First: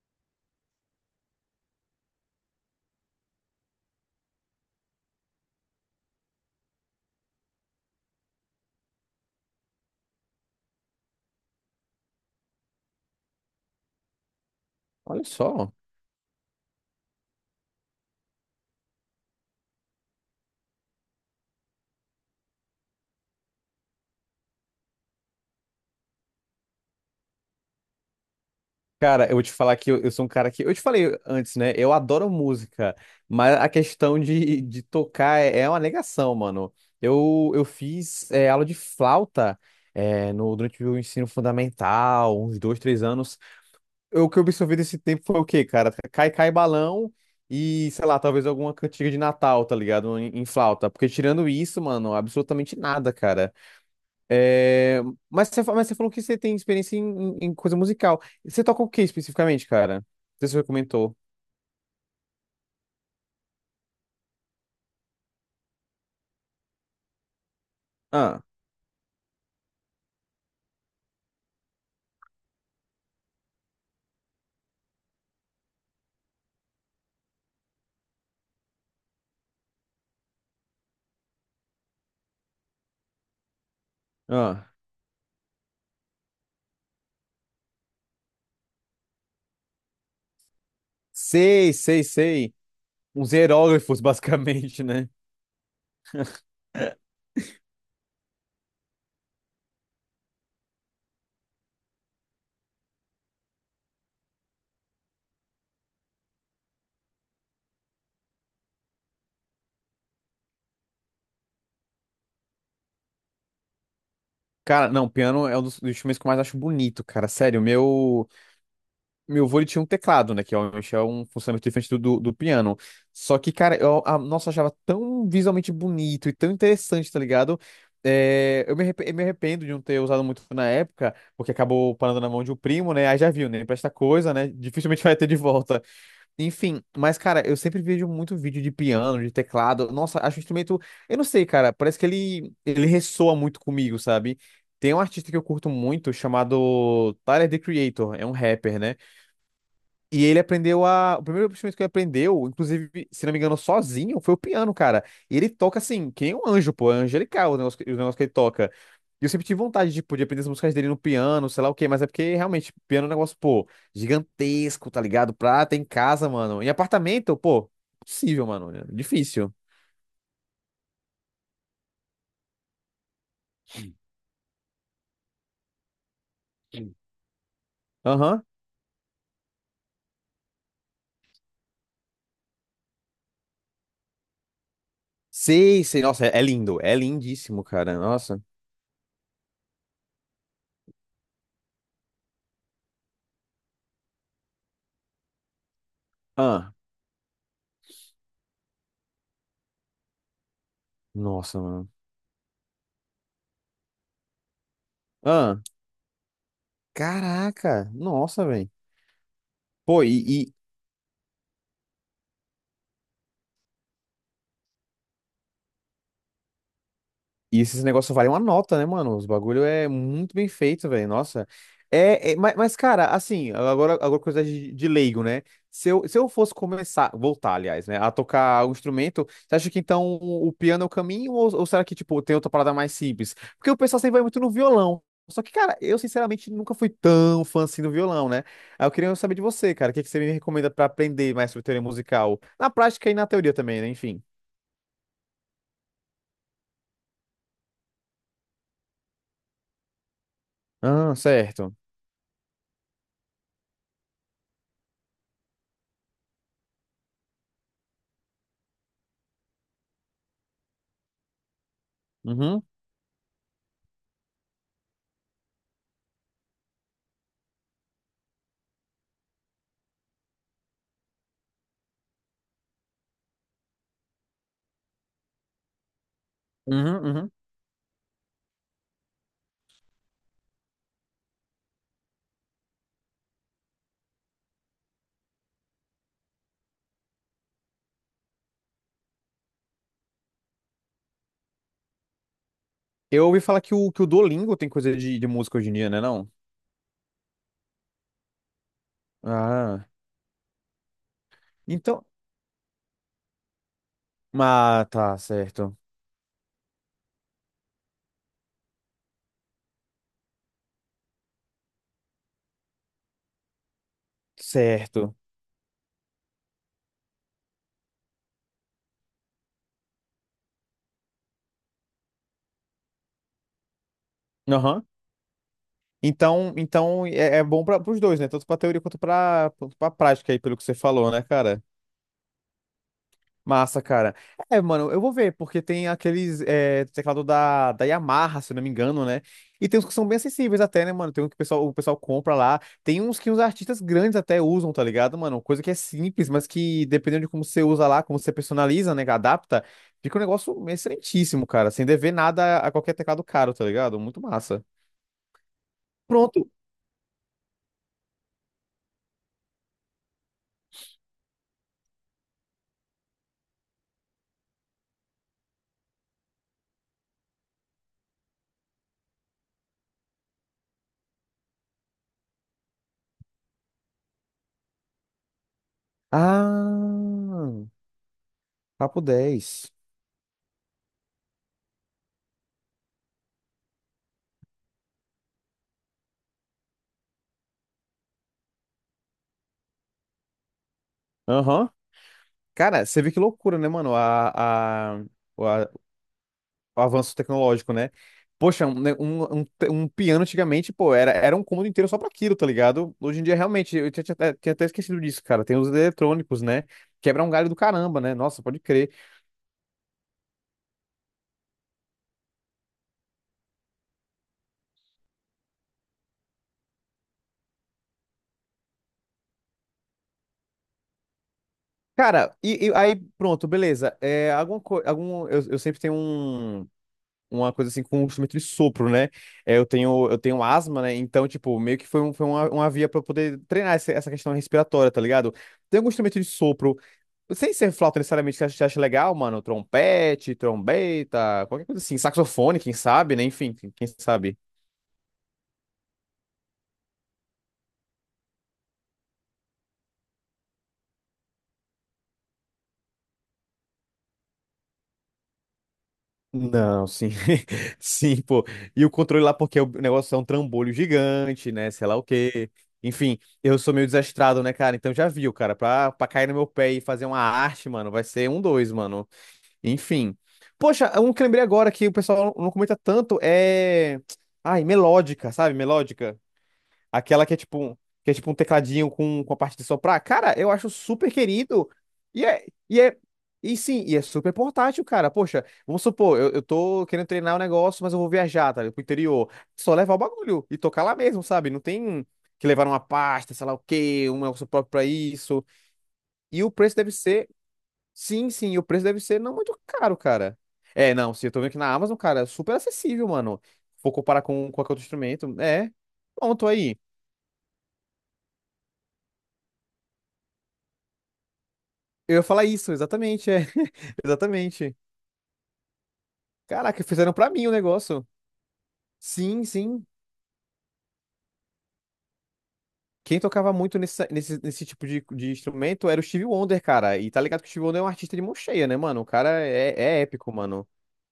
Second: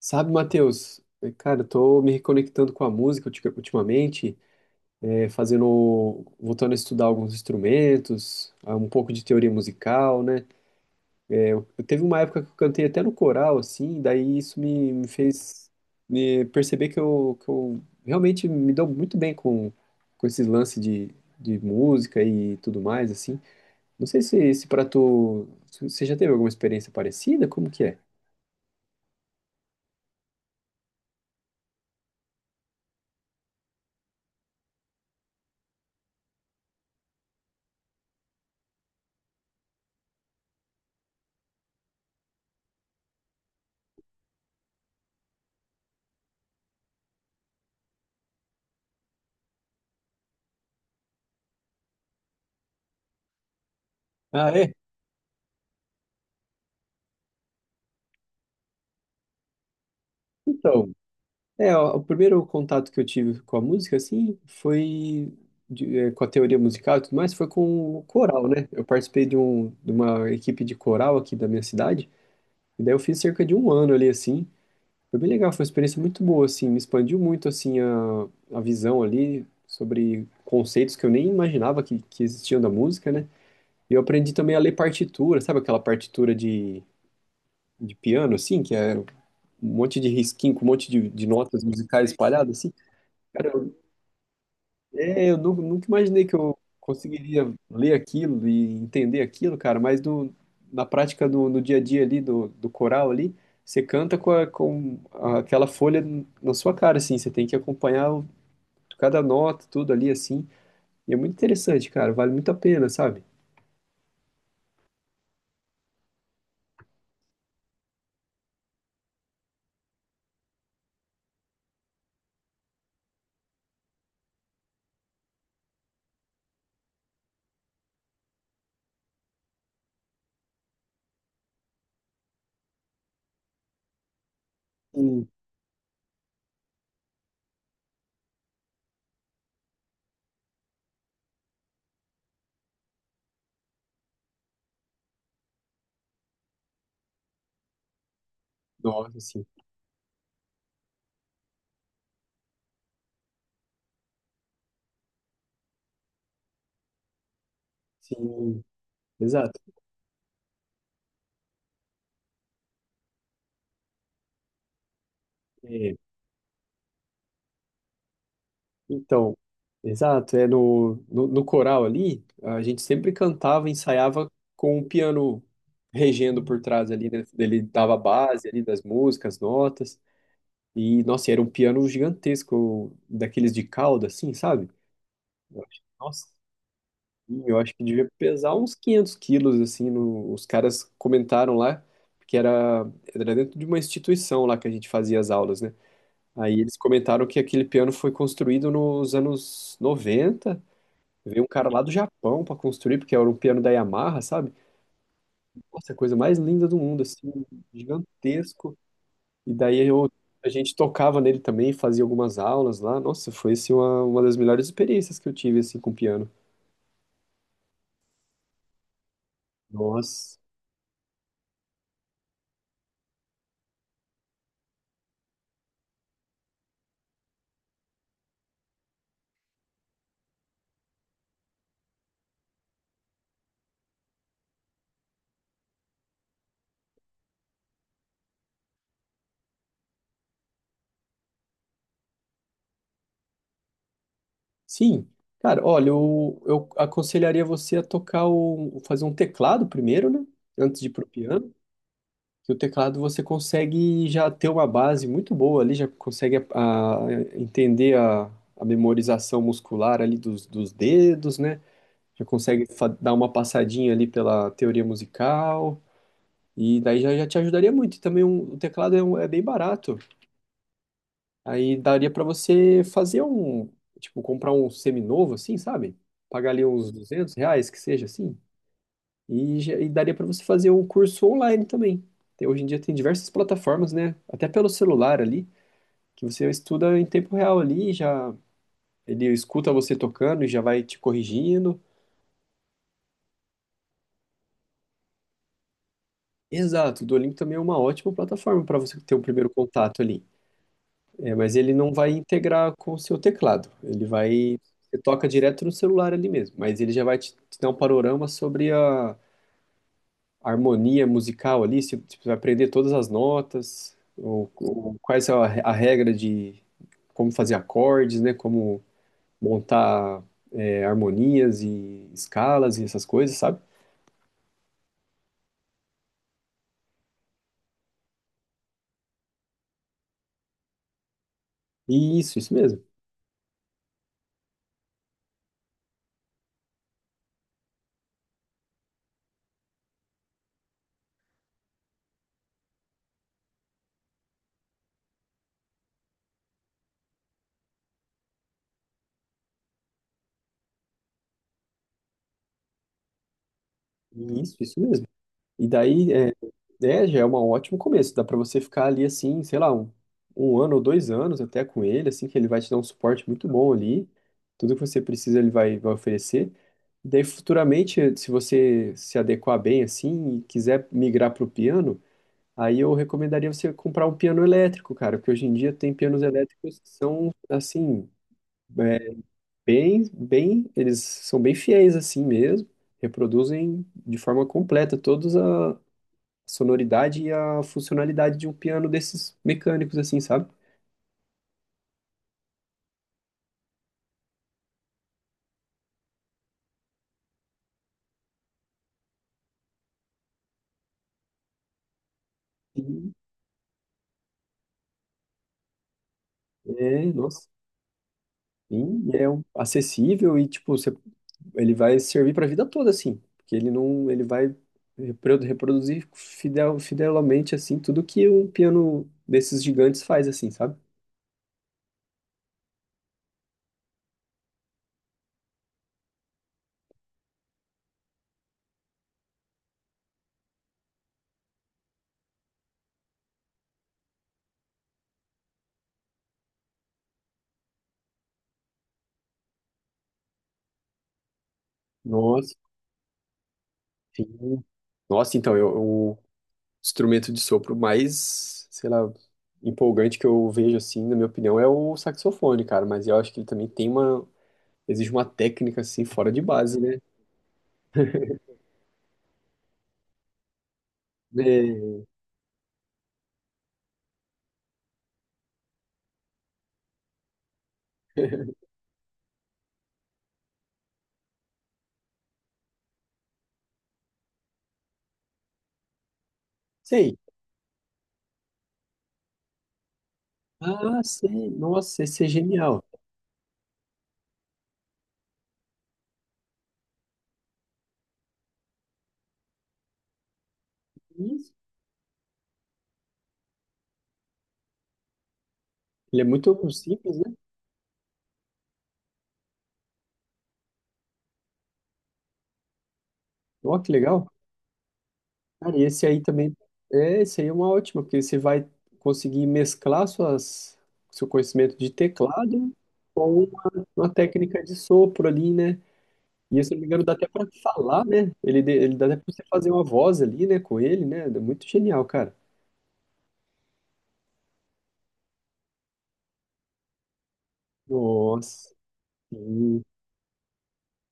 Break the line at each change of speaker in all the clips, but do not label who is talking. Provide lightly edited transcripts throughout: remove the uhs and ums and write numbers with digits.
Sabe, Matheus, cara, eu tô me reconectando com a música ultimamente, fazendo, voltando a estudar alguns instrumentos, um pouco de teoria musical, né? É, eu teve uma época que eu cantei até no coral, assim, daí isso me
Olha
fez
só.
me perceber que eu realmente me dou muito bem com esses lances de música e tudo mais, assim. Não sei se para tu, você já teve alguma experiência parecida, como que é?
Cara, eu vou te falar que eu sou um cara que. Eu te falei antes, né? Eu adoro música, mas a questão de tocar é uma negação, mano. Eu fiz aula de flauta é, no, durante o ensino fundamental, uns dois, três anos. O que eu absorvi desse tempo foi o quê, cara? Cai, cai balão e, sei lá, talvez alguma cantiga de Natal, tá ligado? Em flauta. Porque tirando isso, mano, absolutamente nada, cara.
Ah, é?
É, mas você falou que você tem experiência em coisa musical. Você toca o que especificamente, cara? Não sei se você
Então,
comentou.
é, ó, o primeiro contato que eu tive com a música, assim, foi com a teoria musical e tudo mais, foi com o
Ah,
coral, né? Eu participei de uma equipe de coral aqui da minha cidade, e daí eu fiz cerca de um ano ali, assim. Foi bem legal, foi uma experiência muito boa, assim, me expandiu muito, assim, a visão ali sobre conceitos que eu nem imaginava que existiam da música, né? E eu aprendi também a
ah.
ler partitura, sabe aquela partitura de piano, assim, que é um monte de risquinho com um monte de notas
Sei, sei,
musicais
sei.
espalhadas, assim?
Uns
Cara,
hieróglifos, basicamente, né?
Eu nunca imaginei que eu conseguiria ler aquilo e entender aquilo, cara, mas na prática, do no dia a dia ali, do coral ali, você canta com aquela folha na sua cara, assim, você tem que acompanhar cada nota, tudo ali, assim, e é muito interessante, cara, vale muito a pena, sabe?
Cara, não, piano é um dos instrumentos que eu mais acho bonito, cara. Sério, o meu. Meu vô ele tinha um teclado, né? Que obviamente é um funcionamento diferente do piano. Só que, cara, nossa, eu achava tão visualmente bonito e tão interessante, tá ligado? Eu me arrependo de não ter usado muito na época, porque acabou parando na mão de um primo, né? Aí já viu, né? Empresta coisa, né? Dificilmente vai ter
Sim.
de volta. Enfim, mas, cara, eu sempre vejo muito vídeo de piano, de teclado. Nossa, acho o instrumento. Eu não sei, cara, parece que ele ressoa muito comigo, sabe? Tem um artista que eu curto muito chamado Tyler, The Creator, é um rapper, né?
Nossa, sim,
E ele aprendeu a. O primeiro instrumento que ele aprendeu, inclusive, se não me engano, sozinho, foi o piano, cara. E ele toca assim, que nem um anjo, pô, é angelical o negócio, o negócio que ele
sim,
toca. E eu sempre
exato.
tive vontade, tipo, de aprender as músicas dele no piano, sei lá o quê, mas é porque realmente, piano é um negócio, pô, gigantesco, tá ligado? Pra ter em
É,
casa, mano. Em apartamento, pô, impossível, mano.
então,
Difícil.
exato, é no coral ali, a gente sempre cantava, ensaiava com o piano regendo por trás ali, né? Ele dava a
Aham.
base ali das músicas, notas, e, nossa, era um piano gigantesco, daqueles de cauda, assim, sabe?
Sei, sei.
Nossa,
Nossa, é lindo. É
eu
lindíssimo,
acho que
cara.
devia
Nossa.
pesar uns 500 quilos, assim, os caras comentaram lá, porque era dentro de uma instituição lá que a gente fazia as aulas, né? Aí
Ah,
eles comentaram que aquele piano foi construído nos anos 90. Veio um
nossa,
cara lá
mano.
do Japão para construir, porque era um piano da Yamaha, sabe?
Ah,
Nossa, a coisa mais linda do mundo, assim,
caraca. Nossa, velho.
gigantesco. E daí
Pô,
eu, a
e,
gente tocava nele também, fazia algumas aulas lá. Nossa, foi assim, uma das melhores experiências que eu tive assim com piano.
E esses negócios valem uma nota, né, mano? Os bagulho é muito
Nossa.
bem feito, velho. Nossa. Mas, cara, assim, agora, coisa de leigo, né? Se eu fosse começar, voltar, aliás, né, a tocar o instrumento, você acha que então o piano é o caminho ou será que, tipo, tem outra parada mais simples? Porque o pessoal sempre vai muito no violão. Só que, cara, eu sinceramente nunca fui tão fã assim do violão, né? Aí eu queria saber de você, cara, o que, que você me recomenda pra aprender mais sobre teoria musical? Na prática e na teoria também, né? Enfim.
Sim. Cara, olha, eu aconselharia você a fazer um teclado primeiro, né? Antes de ir pro
Ah,
piano.
certo.
Que o teclado você consegue já ter uma base muito boa ali, já consegue entender a memorização muscular ali dos dedos, né? Já
Uhum,
consegue dar uma passadinha ali pela teoria musical, e daí já te ajudaria muito. E também o teclado é bem barato, aí daria para você fazer tipo, comprar um semi-novo assim, sabe? Pagar ali uns
uhum, uhum.
R$ 200, que seja assim. E, e daria para você fazer um curso online também. Hoje em dia tem diversas plataformas, né? Até pelo celular ali, que você estuda em tempo real ali, e já ele escuta você tocando e já vai te corrigindo.
Eu ouvi falar que o Duolingo tem coisa de música hoje em dia, né, não?
Exato, o Duolingo também é uma ótima plataforma para você ter um primeiro
Ah,
contato ali. É, mas ele não
então.
vai integrar com o seu teclado. Ele vai,
Ah,
você
tá,
toca direto no
certo.
celular ali mesmo, mas ele já vai te dar um panorama sobre harmonia musical ali, se você vai aprender todas as notas, ou
Certo.
quais é a regra de como fazer acordes, né? Como montar harmonias e escalas e essas coisas, sabe?
Aham. Então é bom para os dois, né? Tanto pra teoria quanto pra prática aí, pelo que você falou, né, cara?
E isso mesmo.
Massa, cara. É, mano, eu vou ver, porque tem aqueles teclado da Yamaha, se eu não me engano, né? E tem uns que são bem acessíveis até, né, mano? Tem um que o pessoal compra lá. Tem uns que uns artistas grandes até usam, tá ligado, mano? Coisa que é simples, mas que dependendo de como você usa lá, como você personaliza, né, que adapta, fica um negócio excelentíssimo, cara. Sem dever nada a qualquer teclado caro, tá ligado? Muito
Isso,
massa.
isso mesmo. E daí,
Pronto.
já é um ótimo começo. Dá para você ficar ali assim, sei lá, um ano ou 2 anos até com ele, assim, que ele vai te dar um suporte muito bom ali. Tudo que você precisa ele vai oferecer. E daí, futuramente, se você se adequar bem assim e quiser migrar pro piano, aí eu recomendaria você comprar um piano elétrico, cara, porque hoje em dia tem pianos elétricos que são,
Ah,
assim,
papo
é,
dez.
eles são bem fiéis assim mesmo, reproduzem de forma completa todas a sonoridade e a funcionalidade de um piano desses mecânicos, assim, sabe?
Aham. Cara, você vê que loucura, né, mano? A, avanço tecnológico, né? Poxa, um piano antigamente, pô, era um cômodo inteiro só pra aquilo, tá ligado?
Sim,
Hoje em dia, realmente, eu tinha até esquecido disso, cara. Tem os eletrônicos, né? Quebra um galho
nossa.
do caramba, né? Nossa, pode crer.
Sim, acessível e, tipo, você, ele vai servir pra vida toda, assim. Porque ele não, ele vai reproduzir fidelmente, assim, tudo que um piano desses gigantes faz, assim, sabe?
Cara, e aí, pronto, beleza. Eu sempre tenho uma coisa assim com um instrumento de sopro, né? Eu tenho asma, né? Então, tipo, meio que foi uma via pra eu poder treinar essa questão respiratória, tá ligado? Tem algum instrumento de sopro sem ser flauta necessariamente que a gente acha legal, mano. Trompete, trombeta, qualquer coisa assim.
Nossa,
Saxofone, quem sabe, né? Enfim, quem sabe.
sim. Nossa, então, o instrumento de sopro mais, sei lá, empolgante que eu vejo, assim, na minha opinião, é o saxofone, cara. Mas eu acho que ele também exige uma técnica assim fora de base,
Não,
né?
sim. Sim, pô. E o controle lá, porque o negócio é um trambolho gigante, né? Sei lá o
É,
quê. Enfim, eu sou meio desastrado, né, cara? Então já viu, cara. Pra cair no meu pé e fazer uma arte, mano, vai ser um dois, mano. Enfim. Poxa, um que lembrei agora que o pessoal não comenta tanto é. Ai, melódica, sabe? Melódica.
sei.
Aquela que é tipo um tecladinho com a parte de soprar. Cara, eu acho
Ah,
super
sei.
querido.
Nossa, esse
E
é
é, e
genial.
é, e é super portátil, cara. Poxa, vamos supor, eu tô querendo treinar o um negócio, mas eu vou viajar, ligado? Pro interior. Só levar o bagulho e tocar lá mesmo, sabe?
Isso.
Não tem que levar uma pasta, sei lá o quê, um negócio próprio pra isso.
Ele é
E o
muito
preço deve
simples,
ser,
né?
sim, sim, e o preço deve ser não muito caro, cara. É, não, se eu tô vendo aqui na Amazon, cara, é super acessível, mano.
Ó, que
Vou comparar
legal.
com qualquer outro instrumento.
Cara, e esse aí
Pronto
também.
aí.
É, esse aí é uma ótima, porque você vai conseguir mesclar seu conhecimento de
Eu ia falar isso,
teclado,
exatamente, é.
uma técnica de
Exatamente.
sopro ali, né? E se eu não
Caraca,
me engano, dá
fizeram
até
pra
pra
mim o
falar,
negócio.
né? Ele, ele dá até pra você
Sim,
fazer uma
sim.
voz ali, né? Com ele, né? É muito genial, cara.
Quem tocava muito nesse tipo de instrumento era o Stevie Wonder, cara. E tá ligado que o Stevie Wonder é um artista de mão cheia,
Nossa.
né, mano? O cara é épico, mano.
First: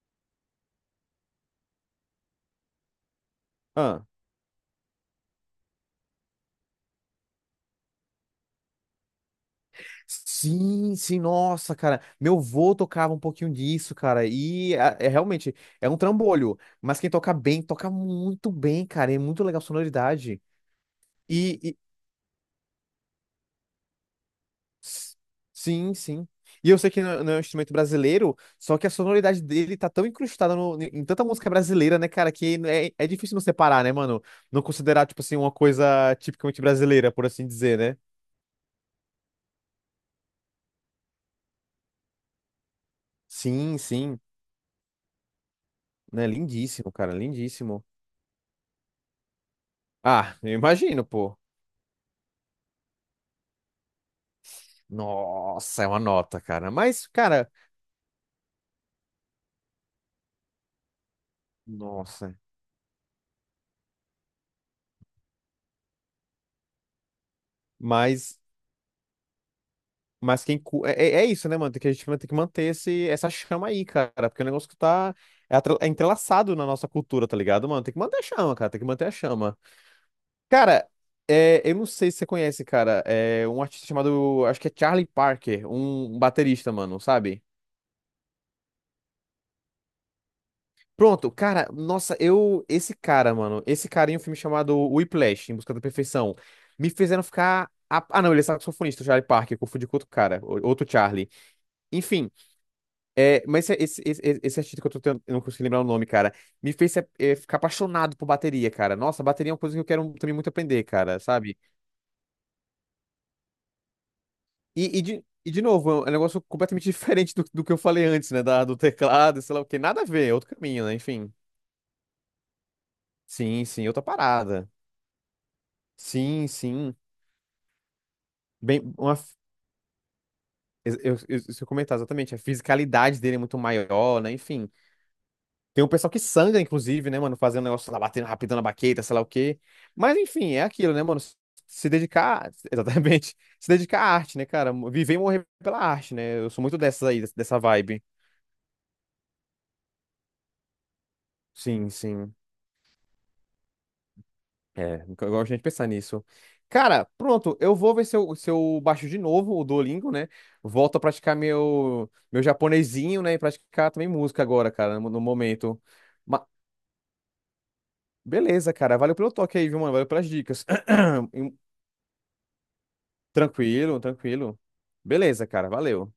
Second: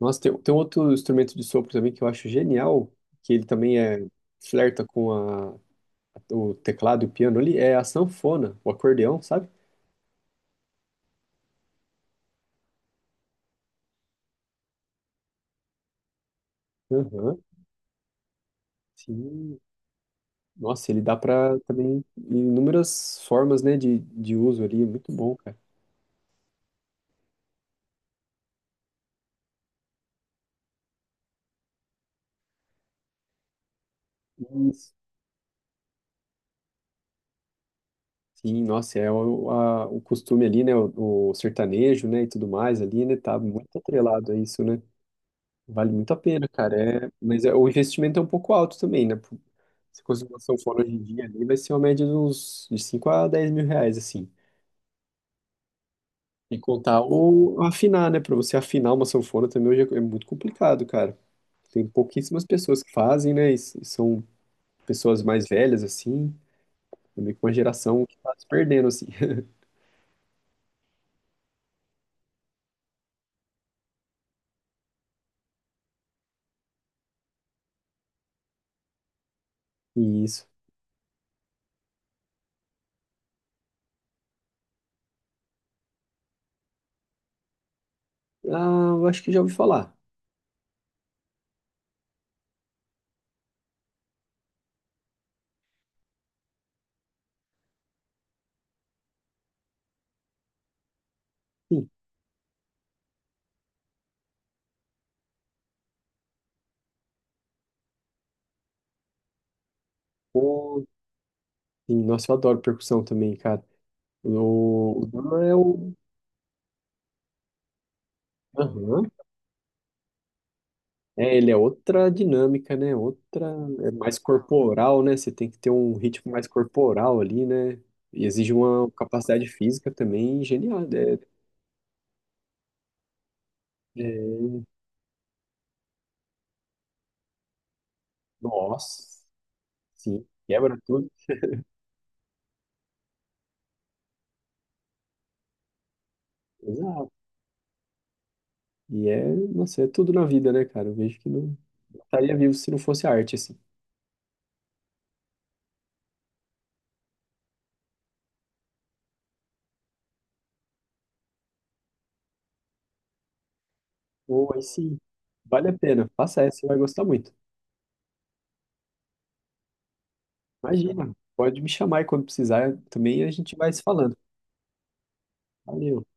Nossa, tem um outro instrumento de sopro também que eu acho genial, que ele também
Ah.
flerta com o teclado e o piano ali, é a sanfona, o acordeão, sabe?
Sim, sim, nossa, cara. Meu vô tocava um pouquinho disso, cara. E é realmente, é um trambolho. Mas quem toca
Aham,
bem, toca muito bem, cara. É muito
sim.
legal a sonoridade.
Nossa, ele dá para
E
também inúmeras formas, né, de uso ali, muito
S-
bom, cara.
Sim, sim. E eu sei que não é um instrumento brasileiro, só que a sonoridade dele tá tão incrustada em tanta música brasileira, né, cara, que é difícil não separar, né, mano? Não
Isso.
considerar, tipo assim, uma coisa tipicamente brasileira, por assim dizer, né?
Sim, nossa, é o costume ali, né, o sertanejo, né, e tudo mais ali, né, tá muito
Sim, sim.
atrelado a isso, né? Vale muito a
Né,
pena,
lindíssimo,
cara, é,
cara,
mas é, o
lindíssimo.
investimento é um pouco alto também, né? Se conseguir
Ah,
uma
eu
sanfona hoje em
imagino,
dia
pô.
ali, vai ser uma média de uns de 5 a 10 mil reais, assim.
Nossa, é uma nota,
E
cara.
contar
Mas, cara,
ou afinar, né? Pra você afinar uma sanfona também hoje é muito complicado, cara. Tem
nossa.
pouquíssimas pessoas que fazem, né? E são pessoas mais velhas, assim. É meio que uma geração que tá
Mas.
se perdendo, assim.
Mas quem. Cu- É, é é isso, né, mano? Tem que, a gente vai ter que manter essa chama aí, cara. Porque é um negócio que tá. É entrelaçado na nossa cultura, tá ligado, mano? Tem que manter a chama, cara. Tem que manter a chama.
E isso.
Cara, eu não sei se você conhece, cara. É um artista chamado. Acho que é Charlie Parker, um baterista, mano, sabe?
Ah, eu acho que já ouvi falar.
Pronto, cara. Nossa, eu. Esse cara, mano. Esse cara em um filme chamado Whiplash, Em Busca da Perfeição. Me fizeram ficar. Ah, não, ele é saxofonista, o Charlie Parker. Eu Confundi com outro cara, outro Charlie.
Sim.
Enfim. Mas é esse artista que eu tô tendo, eu não consigo lembrar o nome, cara, me fez ficar apaixonado por bateria, cara. Nossa, bateria é uma coisa que eu quero também muito aprender,
Pô,
cara, sabe?
sim. Nossa, eu adoro percussão também, cara.
E, e,
O
de,
Dan
e
é
de novo,
o.
é um negócio completamente diferente do que eu falei antes, né? Do
Aham.
teclado, sei lá o quê. Nada a ver, é outro caminho, né? Enfim.
É, ele é outra dinâmica, né? Outra,
Sim, sim,
é
outra
mais
parada.
corporal, né? Você tem que ter um ritmo mais
Sim, sim.
corporal ali, né? E exige uma
Bem, uma, f-
capacidade física também genial.
eu, se eu comentar exatamente, a fisicalidade dele é muito maior, né?
É,
Enfim. Tem um pessoal que sangra, inclusive, né, mano? Fazendo negócio lá, batendo rapidão na baqueta, sei lá
Nossa,
o quê. Mas,
sim,
enfim, é
quebra
aquilo, né,
tudo.
mano? Se dedicar, exatamente, se dedicar à arte, né, cara? Viver e morrer pela arte, né? Eu sou muito dessas
Exato.
aí, dessa vibe.
E é, nossa, é tudo na vida, né, cara? Eu vejo que não
Sim, sim.
estaria vivo se não fosse arte, assim.
Eu gosto de gente pensar nisso. Cara, pronto, eu vou ver se eu, se eu baixo de novo o Duolingo, né? Volto a praticar meu japonesinho, né? E praticar também música
Ou aí
agora,
sim,
cara, no
vale a
momento.
pena. Faça
Ma-
essa, você vai gostar muito.
Beleza, cara. Valeu pelo toque aí, viu, mano? Valeu pelas dicas.
Imagina, pode me chamar aí quando precisar também, a gente vai se
Tranquilo,
falando.
tranquilo. Beleza, cara,
Valeu.
valeu.